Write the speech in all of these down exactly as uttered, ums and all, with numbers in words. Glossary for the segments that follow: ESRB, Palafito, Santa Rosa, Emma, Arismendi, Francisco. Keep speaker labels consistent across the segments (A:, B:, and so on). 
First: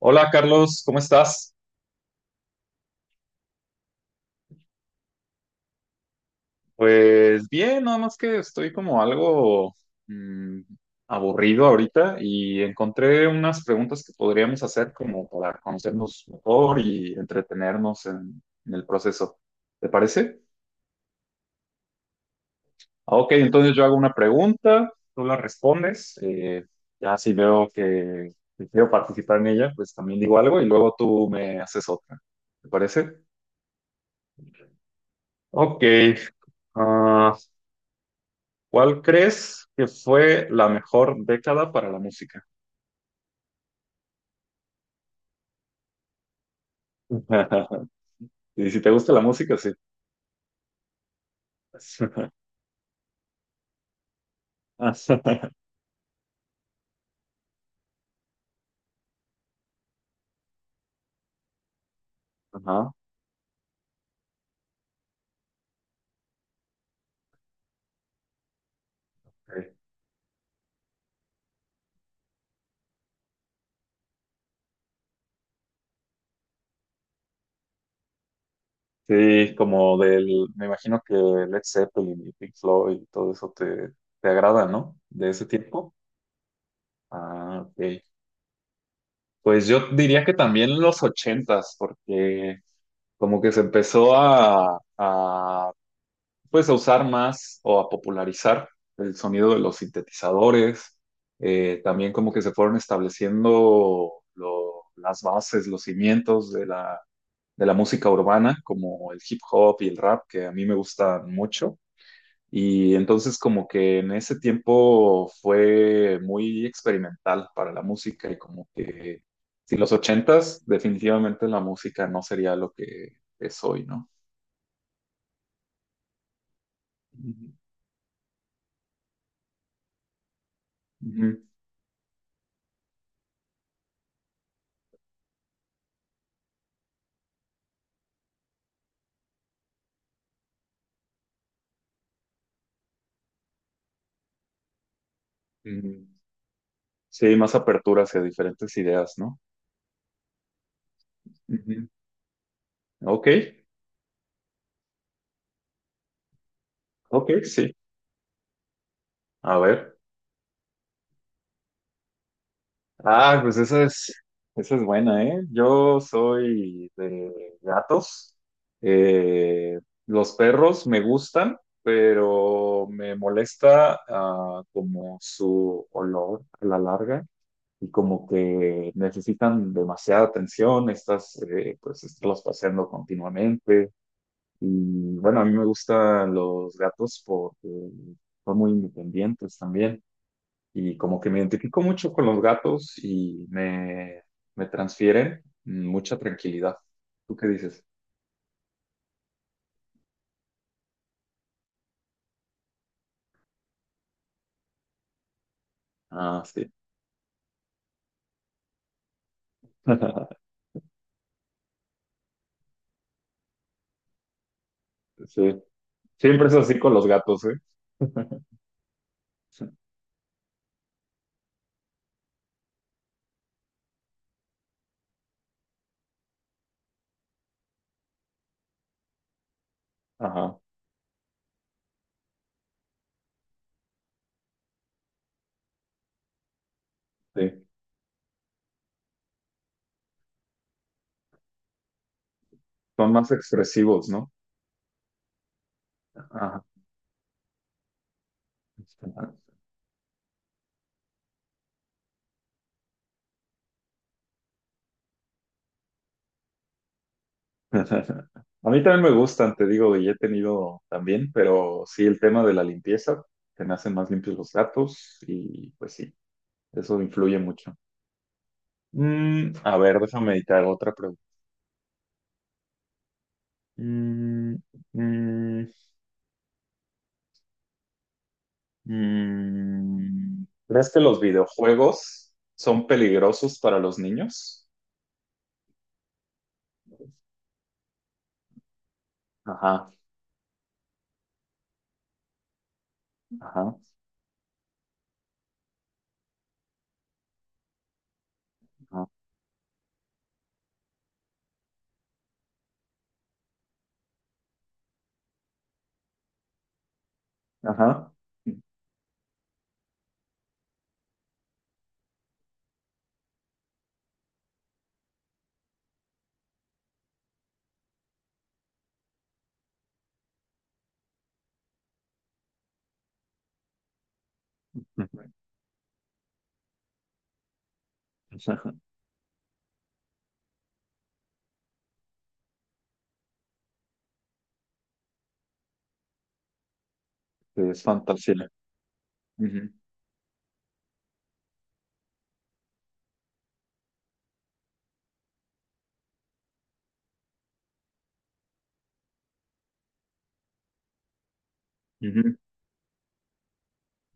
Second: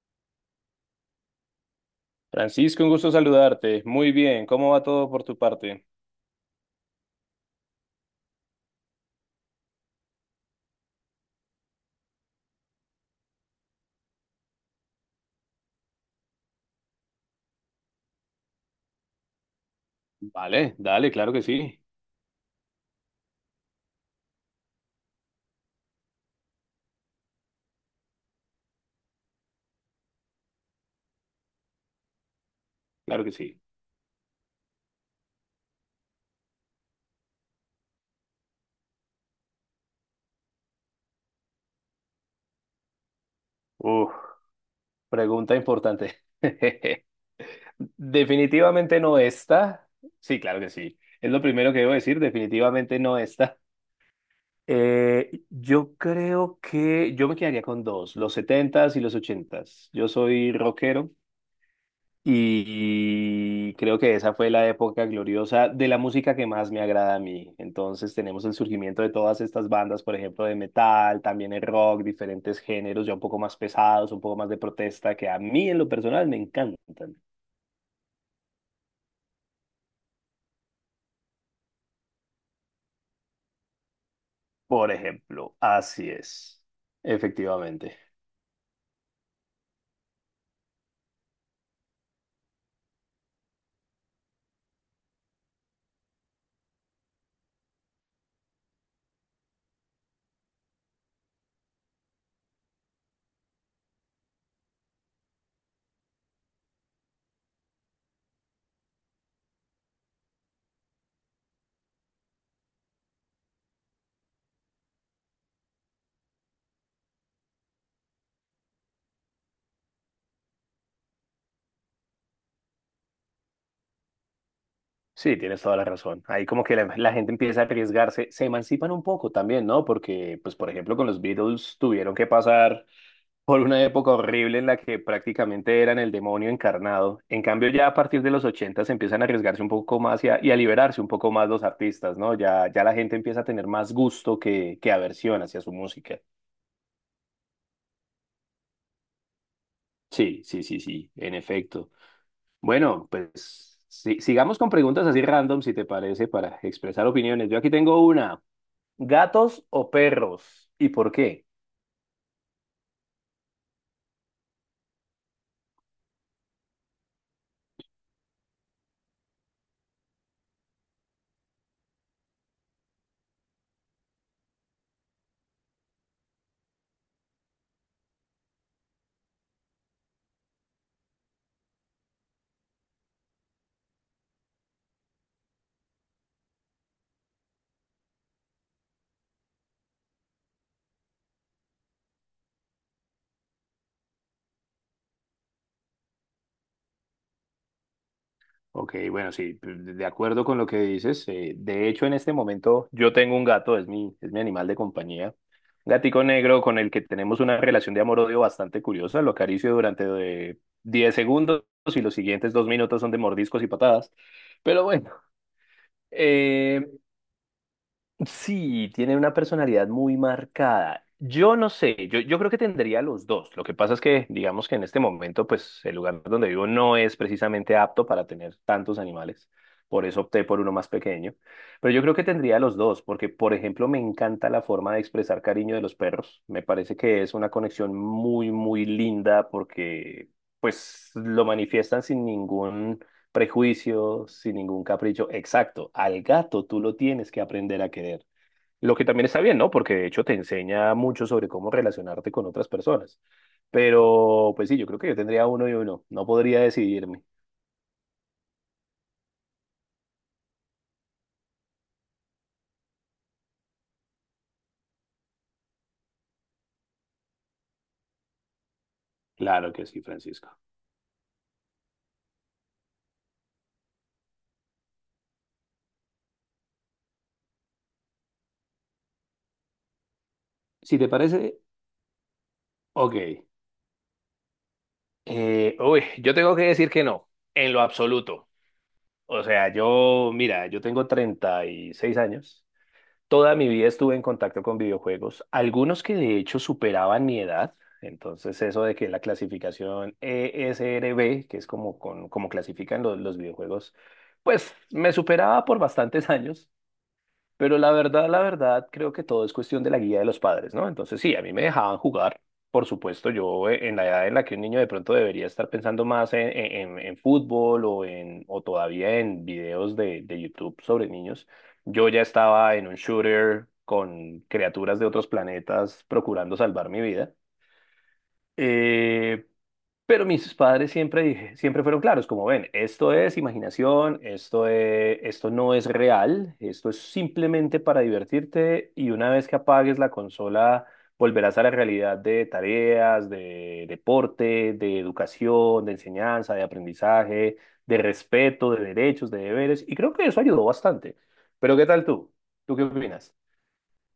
A: Hola Carlos, ¿cómo estás?
B: Francisco, un gusto saludarte. Muy bien, ¿cómo va todo por tu parte?
A: Pues bien, nada más que estoy como algo mm, aburrido ahorita y encontré unas preguntas que podríamos hacer como para conocernos mejor y entretenernos en, en el proceso. ¿Te parece?
B: Vale, dale, claro que sí,
A: Ah, ok, entonces yo hago una pregunta, tú la respondes, eh, ya si veo que que quiero participar en ella, pues también digo algo y luego tú me haces otra. ¿Te parece?
B: claro que sí.
A: Ok. ah, ¿Cuál crees que fue la mejor década para la música?
B: Uf, pregunta importante.
A: Y si te
B: Definitivamente
A: gusta
B: no
A: la música, sí.
B: está. Sí, claro que sí. Es lo primero que debo decir, definitivamente no está. Eh,
A: Ajá.
B: yo creo que yo me quedaría con dos, los setentas y los ochentas. Yo soy rockero. Y creo que esa fue la época gloriosa de la música que más me agrada a mí. Entonces tenemos el surgimiento de todas estas bandas, por ejemplo, de metal, también el rock, diferentes géneros ya un poco más pesados, un poco más de protesta, que a mí en lo personal me encantan.
A: Sí, como del, me imagino que Led Zeppelin y Pink Floyd y todo eso te, te agrada,
B: Por
A: ¿no? De ese
B: ejemplo,
A: tiempo.
B: así es.
A: Ah,
B: Efectivamente.
A: ok. Pues yo diría que también los ochentas, porque como que se empezó a, a pues a usar más o a popularizar el sonido de los sintetizadores, eh, también como que se fueron estableciendo lo- las bases, los cimientos de la, de la música urbana, como el hip hop y el rap, que a mí me gustan mucho. Y entonces como que en ese tiempo fue muy experimental para la música y como que si los ochentas, definitivamente la música no sería lo que es hoy, ¿no?
B: Sí, tienes toda la razón. Ahí como que la, la gente
A: Ujú,
B: empieza a arriesgarse, se emancipan un poco también, ¿no? Porque, pues, por ejemplo, con los
A: ujú,
B: Beatles tuvieron que pasar por una época horrible en la que prácticamente eran el demonio encarnado. En cambio, ya a partir de los ochenta se empiezan a arriesgarse un poco más y a, y a liberarse un poco más los artistas, ¿no? Ya, ya la gente empieza a tener más gusto que, que aversión hacia su
A: ujú.
B: música.
A: Sí, más apertura hacia diferentes ideas, ¿no?
B: Sí, sí, sí, sí, en
A: Ujú.
B: efecto. Bueno,
A: Ok,
B: pues si- sigamos con preguntas así random, si te parece, para expresar
A: ok,
B: opiniones. Yo aquí
A: sí.
B: tengo una.
A: A
B: ¿Gatos o
A: ver.
B: perros? ¿Y por qué?
A: Ah, pues esa es, esa es buena, ¿eh? Yo soy de gatos. Eh, los perros me gustan, pero me molesta ah, como su olor a la larga y como que necesitan demasiada atención, estás, eh, pues, estarlos paseando continuamente. Y bueno, a mí me gustan los gatos porque son muy independientes también. Y como que me identifico mucho con los gatos y me, me transfieren mucha tranquilidad. ¿Tú qué dices?
B: Ok, bueno, sí, de acuerdo con lo que dices. Eh, de hecho, en este momento yo tengo un gato, es mi, es mi animal de compañía. Un gatico
A: Ah,
B: negro
A: sí.
B: con el que tenemos una relación de amor-odio bastante curiosa. Lo acaricio durante de diez segundos y los siguientes dos minutos son de mordiscos y patadas. Pero bueno,
A: Sí. Siempre es así
B: eh,
A: con los gatos, ¿eh?
B: sí, tiene una personalidad muy marcada. Yo no sé, yo, yo creo que tendría los dos. Lo que pasa es que, digamos que en este momento, pues el lugar donde vivo no es precisamente apto para tener tantos animales. Por eso opté
A: Ajá,
B: por uno más pequeño. Pero yo creo que tendría los dos, porque, por ejemplo, me encanta la forma de expresar cariño de los perros. Me parece que es una
A: sí.
B: conexión muy, muy linda porque, pues, lo manifiestan sin ningún
A: Son más expresivos, ¿no?
B: prejuicios sin ningún capricho. Exacto, al
A: Ajá.
B: gato tú lo tienes que aprender a querer. Lo que también está bien, ¿no? Porque de hecho te enseña mucho sobre cómo relacionarte con otras personas. Pero, pues sí, yo creo que yo tendría uno y uno. No podría decidirme.
A: A mí también me gustan, te digo, y he tenido también, pero sí el tema de la limpieza, te me hacen más limpios los gatos y pues sí, eso influye mucho. Mm,
B: Claro
A: a
B: que
A: ver,
B: sí,
A: déjame
B: Francisco.
A: meditar otra pregunta. Mm, mm, mm. ¿Crees
B: Si
A: que
B: te
A: los
B: parece,
A: videojuegos son
B: ok.
A: peligrosos para los niños?
B: Eh, uy, yo tengo que decir que no, en lo absoluto. O sea,
A: Ajá,
B: yo, mira, yo tengo treinta y seis años. Toda mi
A: ajá,
B: vida estuve en contacto con videojuegos, algunos que de hecho superaban mi edad. Entonces, eso de
A: ajá,
B: que la clasificación E S R B, que es como, con- como clasifican los, los videojuegos, pues me superaba por bastantes años. Pero la
A: ajá.
B: verdad, la verdad, creo que todo es cuestión de la guía de los padres, ¿no? Entonces, sí, a mí me dejaban jugar. Por supuesto, yo eh, en la edad en la que un niño de pronto debería estar pensando más en, en- en fútbol o, en, o todavía en videos de, de YouTube sobre niños, yo ya estaba en un shooter con criaturas de otros planetas procurando salvar mi vida. Eh, pero mis padres siempre dije, siempre fueron claros, como ven, esto es imaginación, esto es- esto no es real, esto es simplemente
A: Es
B: para
A: fantasía.
B: divertirte y una vez que
A: Ujú,
B: apagues la consola volverás a la realidad de tareas, de deporte, de educación, de enseñanza, de aprendizaje, de respeto, de derechos, de deberes y creo que eso ayudó bastante. Pero ¿qué tal tú?
A: ujú.
B: ¿Tú qué opinas?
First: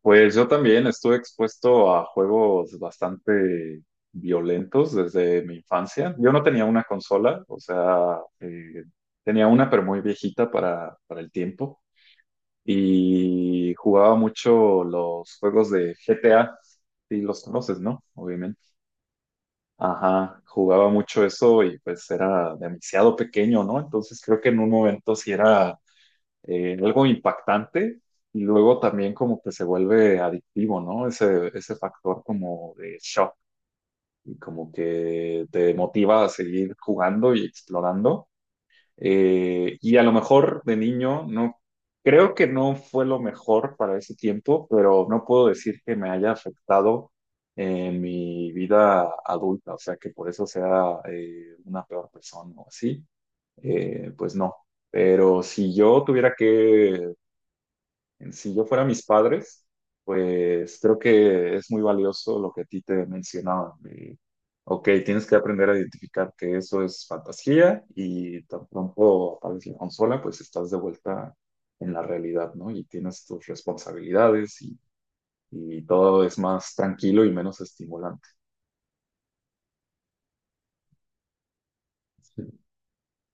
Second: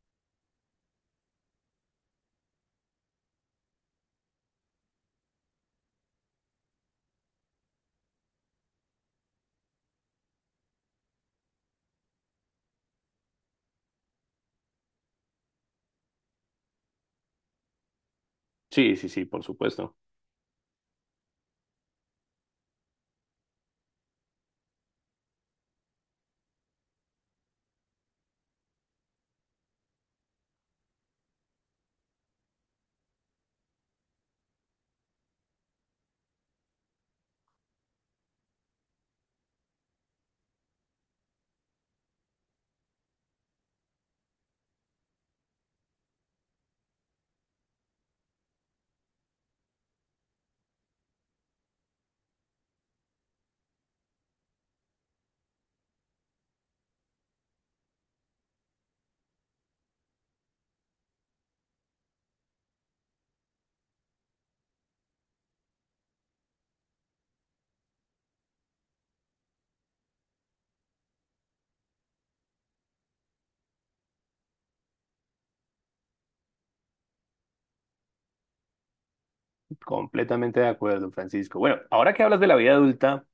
A: Pues yo también estuve expuesto a juegos bastante violentos desde mi infancia. Yo no tenía una consola, o sea, eh, tenía una pero muy viejita para, para el tiempo y jugaba mucho los juegos de G T A, si los conoces, ¿no? Obviamente.
B: Sí, sí, sí, por supuesto.
A: Ajá, jugaba mucho eso y pues era demasiado pequeño, ¿no? Entonces creo que en un momento sí era eh, algo impactante y luego también como que se vuelve adictivo, ¿no? Ese, ese factor como de shock y como que te motiva a seguir jugando y explorando. Eh, y a lo mejor de niño no, creo que no fue lo mejor para ese tiempo, pero no puedo decir que me haya afectado en mi vida adulta, o sea, que por eso sea eh, una peor persona o así. Eh, pues no. Pero si yo tuviera que si yo fuera mis padres, pues creo que es muy valioso lo que a ti te mencionaba. De, ok, tienes que aprender a identificar que eso es fantasía y tan pronto aparece la consola, pues estás de vuelta en la realidad, ¿no? Y tienes tus responsabilidades y, y todo es más tranquilo y menos estimulante.
B: Completamente de acuerdo, Francisco. Bueno, ahora que hablas
A: Sí.
B: de la vida adulta,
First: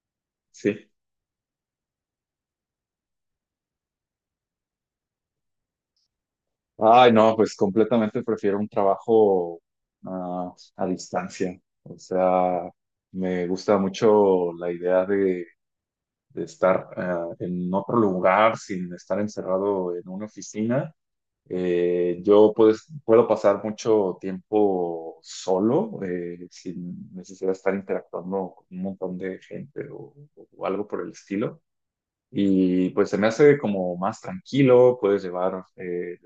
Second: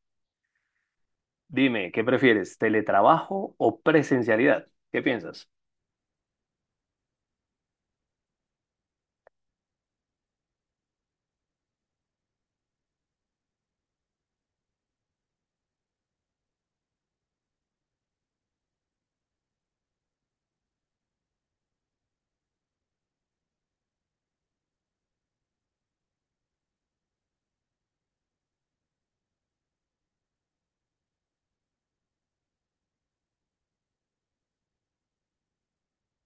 A: Sí.
B: dime, ¿qué prefieres? ¿Teletrabajo o presencialidad? ¿Qué piensas?
A: Ay, no, pues completamente prefiero un trabajo ah, a distancia. O sea, me gusta mucho la idea de de estar ah, en otro lugar sin estar encerrado en una oficina. Eh, yo pues, puedo pasar mucho tiempo solo, eh, sin necesidad de estar interactuando con un montón de gente o, o algo por el estilo. Y pues se me hace como más tranquilo, puedes llevar eh,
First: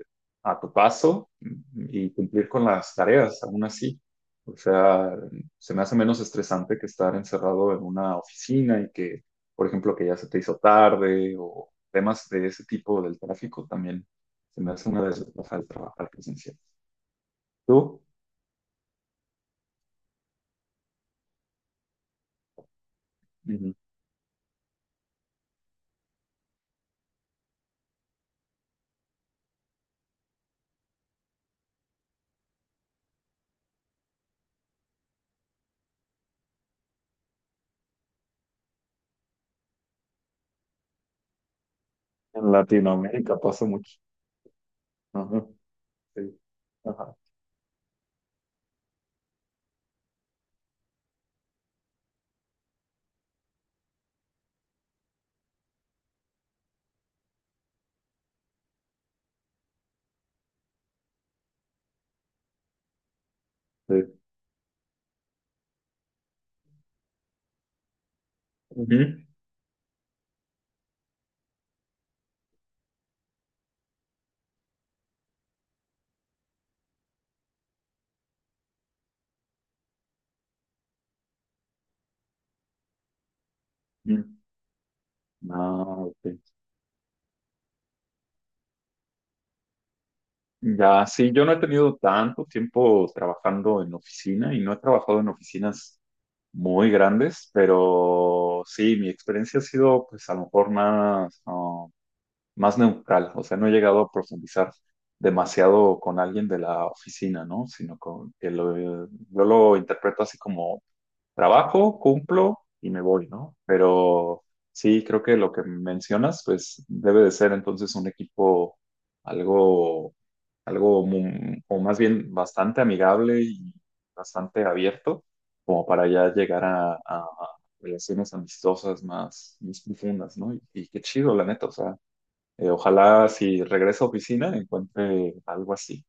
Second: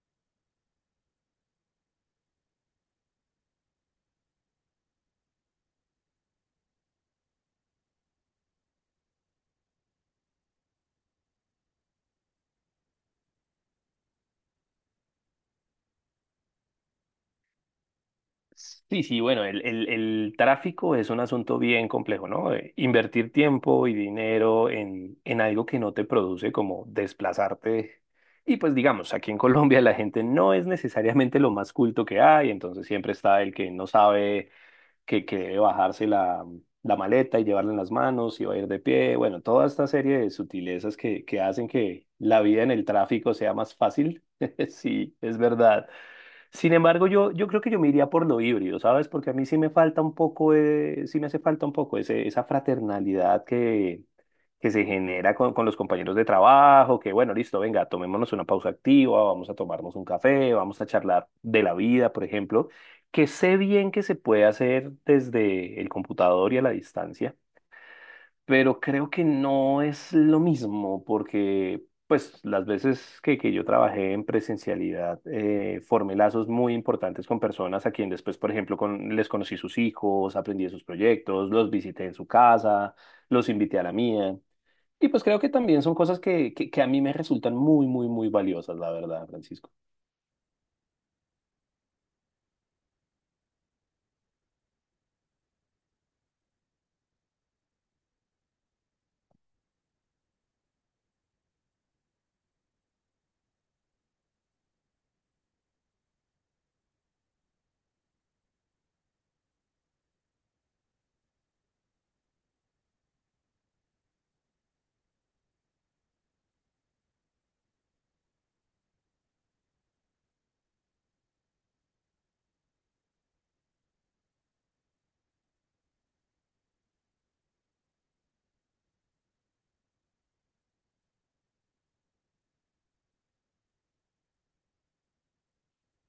A: a tu paso y cumplir con las tareas, aún así. O sea, se me hace menos estresante que estar encerrado en una oficina y que, por ejemplo, que ya se te hizo tarde o temas de ese tipo del tráfico también. Se me hace una desventaja de trabajar presencial. ¿Tú?
B: Sí, sí, bueno, el, el- el tráfico es un asunto bien complejo, ¿no? Eh, Invertir
A: Ujú.
B: tiempo y dinero en, en algo que no te produce como desplazarte. Y pues digamos, aquí en Colombia la gente no es necesariamente lo más culto que hay, entonces siempre está el que no sabe que, que debe bajarse la, la maleta y llevarla en las manos y va a ir de pie. Bueno, toda esta serie de sutilezas que, que hacen que la
A: En
B: vida en el tráfico
A: Latinoamérica
B: sea
A: pasa
B: más
A: mucho.
B: fácil. Sí, es
A: Ajá,
B: verdad.
A: sí.
B: Sin embargo,
A: Ajá,
B: yo, yo creo que yo me iría por lo híbrido, ¿sabes? Porque a mí sí me falta un poco, eh, sí me hace falta un poco ese- esa fraternalidad que, que se genera con, con los compañeros de trabajo, que bueno, listo, venga, tomémonos una pausa activa, vamos a tomarnos un café, vamos a charlar de la vida, por ejemplo, que sé bien que
A: sí.
B: se puede hacer desde el computador y a la distancia, pero creo
A: Ujú.
B: que no es lo mismo porque pues las veces que, que yo trabajé en presencialidad eh, formé lazos muy importantes con personas a quien después, por ejemplo, con, les conocí sus hijos, aprendí de sus proyectos, los visité en su casa, los invité a la
A: Ujú.
B: mía. Y pues creo que también
A: Ah,
B: son cosas
A: ok.
B: que, que, que a mí me resultan muy, muy, muy valiosas, la verdad, Francisco.
A: Ya, sí, yo no he tenido tanto tiempo trabajando en oficina y no he trabajado en oficinas muy grandes, pero sí, mi experiencia ha sido pues a lo mejor más, ah, más neutral, o sea, no he llegado a profundizar demasiado con alguien de la oficina, ¿no? Sino con, que lo, yo lo interpreto así como trabajo, cumplo y me voy, ¿no? Pero sí, creo que lo que mencionas, pues debe de ser entonces un equipo algo, algo, mu- o más bien bastante amigable y bastante abierto, como para ya llegar a, a relaciones amistosas más, más profundas, ¿no? Y, y qué chido, la neta, o sea, eh, ojalá si regreso a oficina encuentre algo así.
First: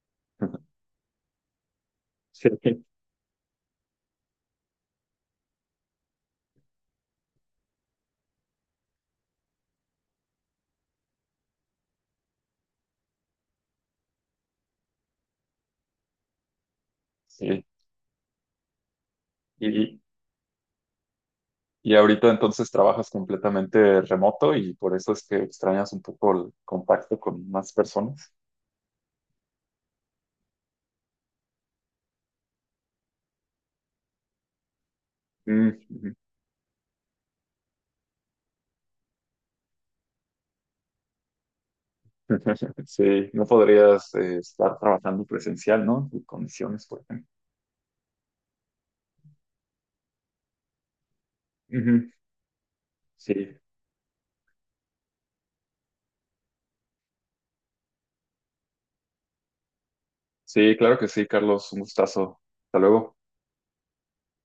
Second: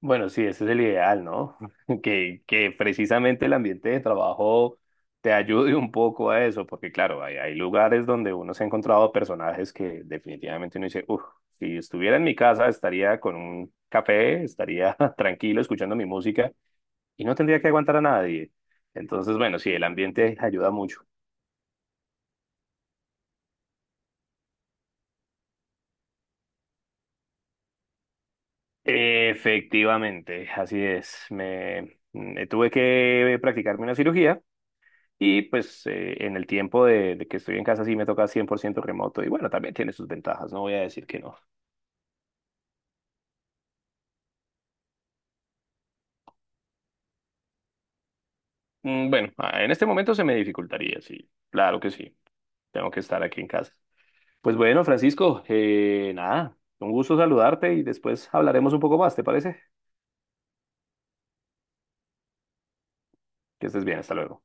B: Bueno, sí, ese es el ideal, ¿no? Que,
A: Sí,
B: que precisamente el ambiente de trabajo te ayude un poco a eso, porque claro, hay, hay lugares donde uno se ha encontrado personajes que definitivamente uno dice, uff, si estuviera en mi casa estaría con un café, estaría tranquilo escuchando mi música y no tendría
A: sí.
B: que aguantar a nadie. Entonces, bueno, sí, el
A: Y,
B: ambiente ayuda mucho.
A: y ahorita entonces trabajas completamente remoto y por eso es que extrañas un poco el contacto con más personas.
B: Efectivamente, así es. Me, me tuve que practicarme una cirugía. Y
A: Mm,
B: pues
A: ujú.
B: eh, en el tiempo de, de que estoy en casa sí me toca cien por ciento remoto y bueno, también tiene sus ventajas, no voy a decir que no.
A: Sí, no podrías eh, estar trabajando presencial, ¿no? En condiciones, por ejemplo.
B: Mm, Bueno, ah, en este momento se me dificultaría, sí, claro que
A: Ujú.
B: sí, tengo que estar aquí en
A: Sí,
B: casa. Pues bueno, Francisco, eh, nada, un gusto saludarte y después hablaremos un poco más, ¿te parece?
A: sí, claro que sí, Carlos, un gustazo. Hasta luego.
B: Que estés bien, hasta luego.